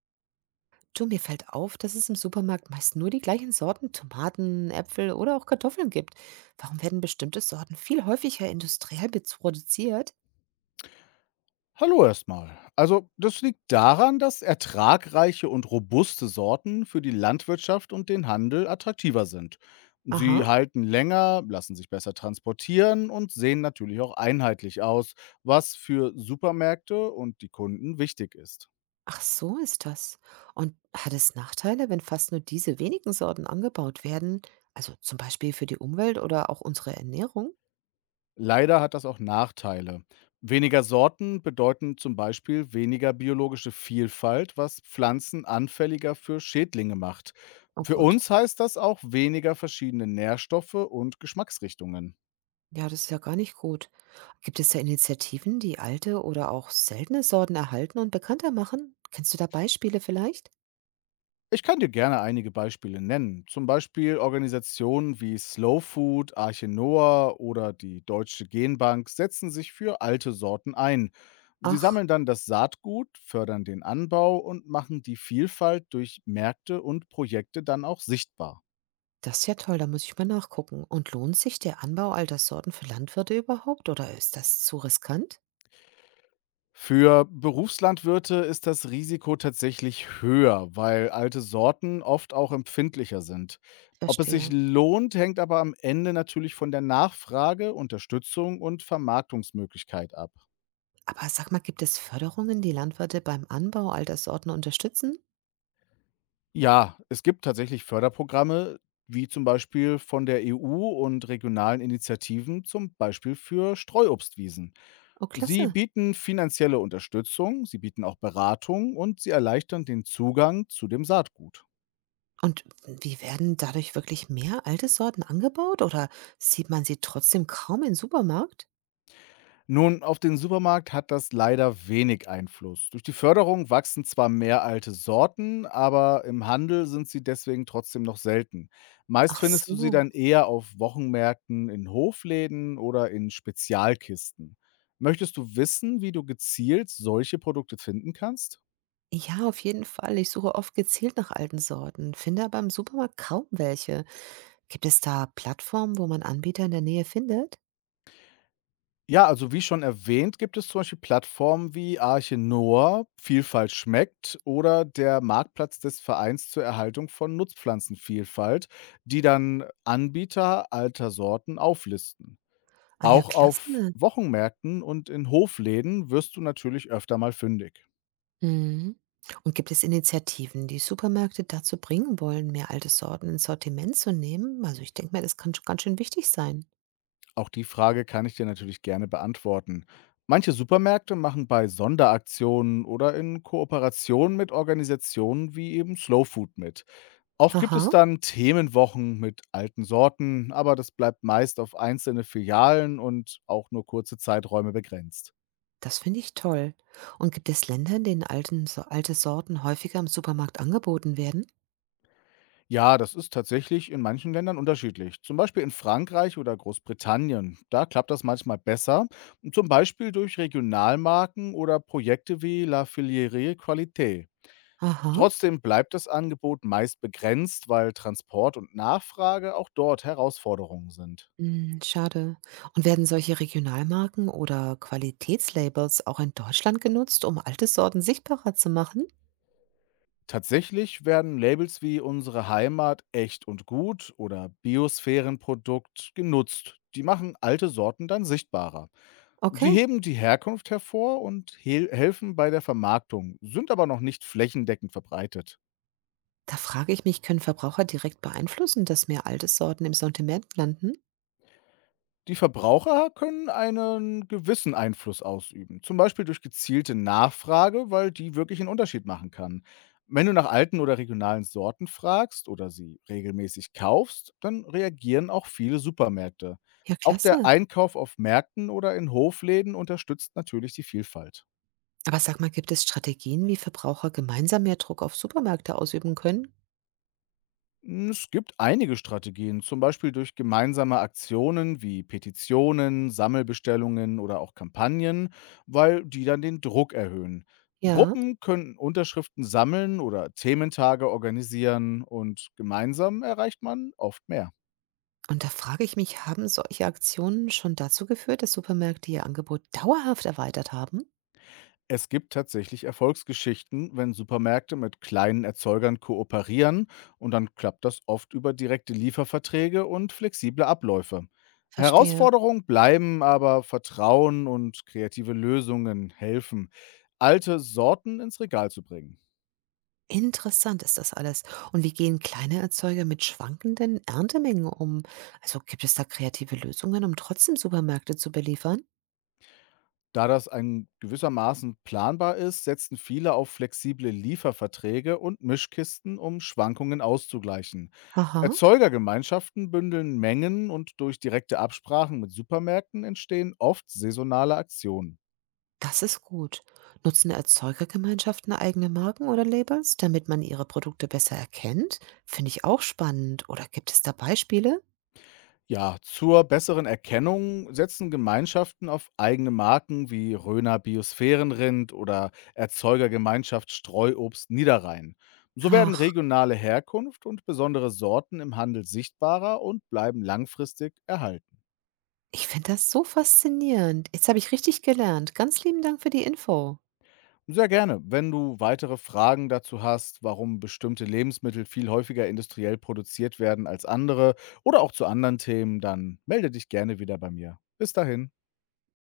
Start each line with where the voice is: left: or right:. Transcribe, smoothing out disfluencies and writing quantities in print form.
right: Du, mir fällt auf, dass es im Supermarkt meist nur die gleichen Sorten Tomaten, Äpfel oder auch Kartoffeln gibt. Warum werden bestimmte Sorten viel häufiger industriell produziert?
left: Hallo erstmal. Also, das liegt daran, dass ertragreiche und robuste Sorten für die Landwirtschaft und den Handel attraktiver sind.
right: Aha,
left: Sie halten länger, lassen sich besser transportieren und sehen natürlich auch einheitlich aus, was für Supermärkte und die Kunden wichtig ist.
right: ach so ist das. Und hat es Nachteile, wenn fast nur diese wenigen Sorten angebaut werden? Also zum Beispiel für die Umwelt oder auch unsere Ernährung?
left: Leider hat das auch Nachteile. Weniger Sorten bedeuten zum Beispiel weniger biologische Vielfalt, was Pflanzen anfälliger für Schädlinge macht.
right: Oh
left: Für
right: Gott,
left: uns heißt das auch weniger verschiedene Nährstoffe und Geschmacksrichtungen.
right: ja, das ist ja gar nicht gut. Gibt es da Initiativen, die alte oder auch seltene Sorten erhalten und bekannter machen? Kennst du da Beispiele vielleicht?
left: Ich kann dir gerne einige Beispiele nennen. Zum Beispiel Organisationen wie Slow Food, Arche Noah oder die Deutsche Genbank setzen sich für alte Sorten ein. Sie
right: Ach,
left: sammeln dann das Saatgut, fördern den Anbau und machen die Vielfalt durch Märkte und Projekte dann auch sichtbar.
right: das ist ja toll, da muss ich mal nachgucken. Und lohnt sich der Anbau alter Sorten für Landwirte überhaupt oder ist das zu riskant?
left: Für Berufslandwirte ist das Risiko tatsächlich höher, weil alte Sorten oft auch empfindlicher sind. Ob es sich
right: Verstehe.
left: lohnt, hängt aber am Ende natürlich von der Nachfrage, Unterstützung und Vermarktungsmöglichkeit ab.
right: Aber sag mal, gibt es Förderungen, die Landwirte beim Anbau alter Sorten unterstützen?
left: Ja, es gibt tatsächlich Förderprogramme, wie zum Beispiel von der EU und regionalen Initiativen, zum Beispiel für Streuobstwiesen.
right: Oh,
left: Sie
right: klasse.
left: bieten finanzielle Unterstützung, sie bieten auch Beratung und sie erleichtern den Zugang zu dem Saatgut.
right: Und wie werden dadurch wirklich mehr alte Sorten angebaut oder sieht man sie trotzdem kaum im Supermarkt?
left: Nun, auf den Supermarkt hat das leider wenig Einfluss. Durch die Förderung wachsen zwar mehr alte Sorten, aber im Handel sind sie deswegen trotzdem noch selten. Meist
right: Ach
left: findest du sie
right: so.
left: dann eher auf Wochenmärkten, in Hofläden oder in Spezialkisten. Möchtest du wissen, wie du gezielt solche Produkte finden kannst?
right: Ja, auf jeden Fall. Ich suche oft gezielt nach alten Sorten, finde aber im Supermarkt kaum welche. Gibt es da Plattformen, wo man Anbieter in der Nähe findet?
left: Ja, also wie schon erwähnt, gibt es zum Beispiel Plattformen wie Arche Noah, Vielfalt schmeckt oder der Marktplatz des Vereins zur Erhaltung von Nutzpflanzenvielfalt, die dann Anbieter alter Sorten auflisten.
right: Ah ja,
left: Auch auf
right: klasse.
left: Wochenmärkten und in Hofläden wirst du natürlich öfter mal fündig.
right: Mhm. Und gibt es Initiativen, die Supermärkte dazu bringen wollen, mehr alte Sorten ins Sortiment zu nehmen? Also ich denke mir, das kann schon ganz schön wichtig sein.
left: Auch die Frage kann ich dir natürlich gerne beantworten. Manche Supermärkte machen bei Sonderaktionen oder in Kooperation mit Organisationen wie eben Slow Food mit. Oft gibt es
right: Aha,
left: dann Themenwochen mit alten Sorten, aber das bleibt meist auf einzelne Filialen und auch nur kurze Zeiträume begrenzt.
right: das finde ich toll. Und gibt es Länder, in denen alten, so alte Sorten häufiger im Supermarkt angeboten werden?
left: Ja, das ist tatsächlich in manchen Ländern unterschiedlich. Zum Beispiel in Frankreich oder Großbritannien. Da klappt das manchmal besser. Zum Beispiel durch Regionalmarken oder Projekte wie La Filière Qualité.
right: Aha.
left: Trotzdem bleibt das Angebot meist begrenzt, weil Transport und Nachfrage auch dort Herausforderungen sind.
right: Hm, schade. Und werden solche Regionalmarken oder Qualitätslabels auch in Deutschland genutzt, um alte Sorten sichtbarer zu machen?
left: Tatsächlich werden Labels wie unsere Heimat echt und gut oder Biosphärenprodukt genutzt. Die machen alte Sorten dann sichtbarer. Sie
right: Okay.
left: heben die Herkunft hervor und helfen bei der Vermarktung, sind aber noch nicht flächendeckend verbreitet.
right: Da frage ich mich, können Verbraucher direkt beeinflussen, dass mehr alte Sorten im Sortiment landen?
left: Die Verbraucher können einen gewissen Einfluss ausüben, zum Beispiel durch gezielte Nachfrage, weil die wirklich einen Unterschied machen kann. Wenn du nach alten oder regionalen Sorten fragst oder sie regelmäßig kaufst, dann reagieren auch viele Supermärkte.
right: Ja,
left: Auch der
right: klasse.
left: Einkauf auf Märkten oder in Hofläden unterstützt natürlich die Vielfalt.
right: Aber sag mal, gibt es Strategien, wie Verbraucher gemeinsam mehr Druck auf Supermärkte ausüben können?
left: Es gibt einige Strategien, zum Beispiel durch gemeinsame Aktionen wie Petitionen, Sammelbestellungen oder auch Kampagnen, weil die dann den Druck erhöhen.
right: Ja.
left: Gruppen können Unterschriften sammeln oder Thementage organisieren und gemeinsam erreicht man oft mehr.
right: Und da frage ich mich, haben solche Aktionen schon dazu geführt, dass Supermärkte ihr Angebot dauerhaft erweitert haben?
left: Es gibt tatsächlich Erfolgsgeschichten, wenn Supermärkte mit kleinen Erzeugern kooperieren und dann klappt das oft über direkte Lieferverträge und flexible Abläufe.
right: Verstehe.
left: Herausforderungen bleiben aber Vertrauen und kreative Lösungen helfen, alte Sorten ins Regal zu bringen.
right: Interessant ist das alles. Und wie gehen kleine Erzeuger mit schwankenden Erntemengen um? Also gibt es da kreative Lösungen, um trotzdem Supermärkte zu beliefern?
left: Da das ein gewissermaßen planbar ist, setzen viele auf flexible Lieferverträge und Mischkisten, um Schwankungen auszugleichen.
right: Aha,
left: Erzeugergemeinschaften bündeln Mengen und durch direkte Absprachen mit Supermärkten entstehen oft saisonale Aktionen.
right: das ist gut. Nutzen Erzeugergemeinschaften eigene Marken oder Labels, damit man ihre Produkte besser erkennt? Finde ich auch spannend. Oder gibt es da Beispiele?
left: Ja, zur besseren Erkennung setzen Gemeinschaften auf eigene Marken wie Röner Biosphärenrind oder Erzeugergemeinschaft Streuobst Niederrhein. So werden
right: Ach,
left: regionale Herkunft und besondere Sorten im Handel sichtbarer und bleiben langfristig erhalten.
right: ich finde das so faszinierend. Jetzt habe ich richtig gelernt. Ganz lieben Dank für die Info.
left: Sehr gerne. Wenn du weitere Fragen dazu hast, warum bestimmte Lebensmittel viel häufiger industriell produziert werden als andere oder auch zu anderen Themen, dann melde dich gerne wieder bei mir. Bis dahin.